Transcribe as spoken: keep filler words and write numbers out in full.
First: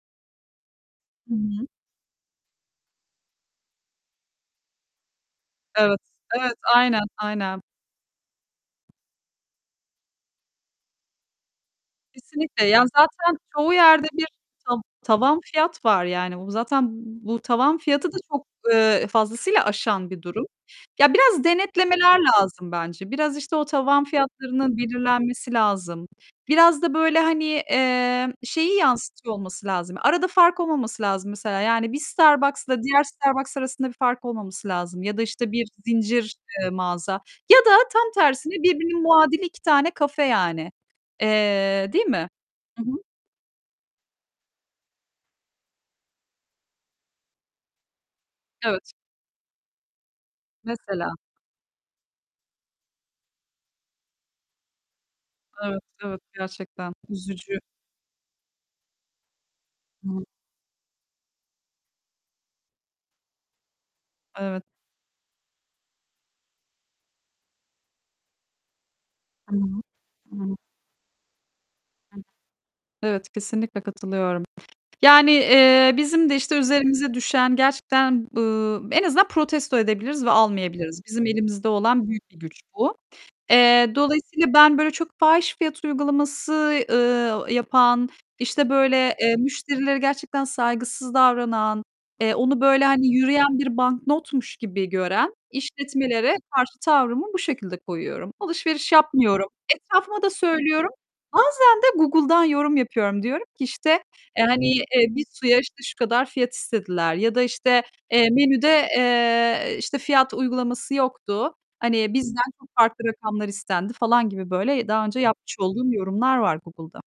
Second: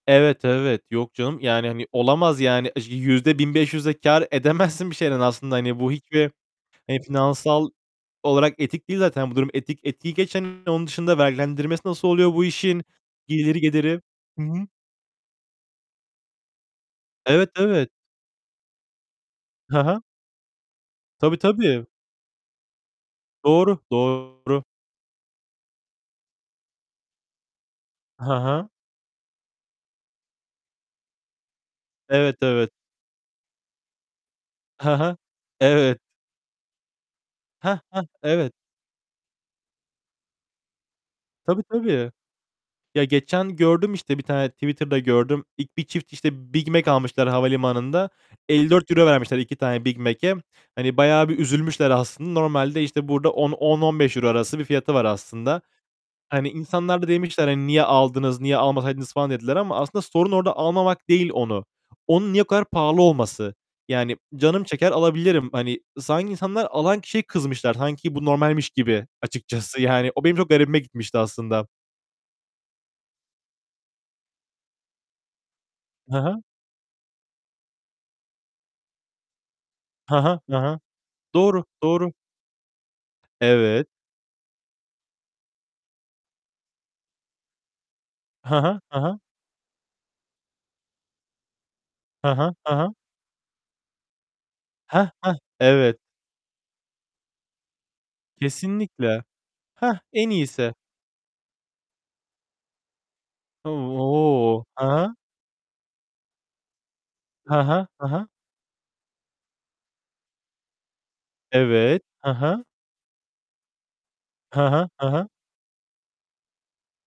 Evet evet. Yok canım. Hıı. Yani, hani olamaz yani. yüzde bin beş yüz de kâr edemezsin bir şeyden aslında. Hani bu Evet. hiçbir Evet. hani Aynen, aynen. finansal olarak etik değil zaten. Bu durum etik. Etiği geç hani, onun dışında vergilendirmesi nasıl oluyor bu Kesinlikle işin? ya zaten Gideri, çoğu geliri. yerde bir Hı hı. ta tavan fiyat var. Yani bu zaten bu Evet, tavan evet. fiyatı da çok, eee, fazlasıyla Hı hı. aşan bir durum. Ya Tabii, biraz tabii. denetlemeler lazım bence. Biraz işte o Doğru, tavan doğru. fiyatlarının belirlenmesi lazım. Biraz da böyle hani, Hı eee, hı. şeyi yanıstıyor olması lazım. Arada fark olmaması lazım mesela. Yani bir Evet, evet. Starbucks'la diğer Starbucks arasında bir fark olmaması Hı lazım ya hı. da işte bir Evet. zincir, eee, mağaza ya da Heh, heh. tam tersine Evet. birbirinin muadili iki tane kafe yani, Tabii eee, değil tabii. mi? Hı hı. Ya geçen gördüm işte, bir tane Twitter'da gördüm. İlk, bir çift işte BigMac almışlar havalimanında. Elli dört Evet. euro vermişler iki tane BigMac'e. Hani Mesela. bayağı bir üzülmüşler aslında. Normalde işte burada on, on, on beş euro arası bir fiyatı var aslında. Evet, evet Hani gerçekten insanlar da demişler, üzücü. hani niye aldınız, niye almasaydınız falan dediler ama aslında Hı. sorun orada almamak değil onu. Onun niye o kadar pahalı olması? Yani, Evet. canım çeker alabilirim. Hani, sanki insanlar alan kişiye kızmışlar. Sanki bu normalmiş gibi Hı açıkçası. hı. Yani o benim çok Hı. garibime gitmişti aslında. [unintelligible] Evet kesinlikle katılıyorum. Yani, eee, Hı bizim de hı. işte üzerimize düşen, gerçekten, ııı, en azından protesto Hı edebiliriz ve hı. Hı hı. almayabiliriz. Bizim Doğru, elimizde olan doğru. büyük bir güç bu. Evet. Eee, dolayısıyla ben böyle çok fahiş fiyat uygulaması, ııı, yapan, Hı işte hı. Hı böyle, hı. eee, müşterilere gerçekten saygısız davranan, Hı eee, hı. onu Hı böyle hı. hani yürüyen bir banknotmuş gibi Heh, gören heh, evet. işletmelere karşı tavrımı bu şekilde koyuyorum. Alışveriş Kesinlikle, yapmıyorum, heh, etrafıma da en iyisi. söylüyorum, bazen de Google'dan yorum yapıyorum. Diyorum ki işte, eee, O! hani, eee, Hı hı. bir suya işte şu kadar fiyat istediler ya da Hı işte, hı. Hı hı. eee, menüde, eee, işte fiyat uygulaması yoktu. Evet. Hani Hı bizden hı. çok farklı rakamlar istendi falan gibi Hı böyle hı. daha Hı önce hı. yapmış olduğum yorumlar var, Google'da.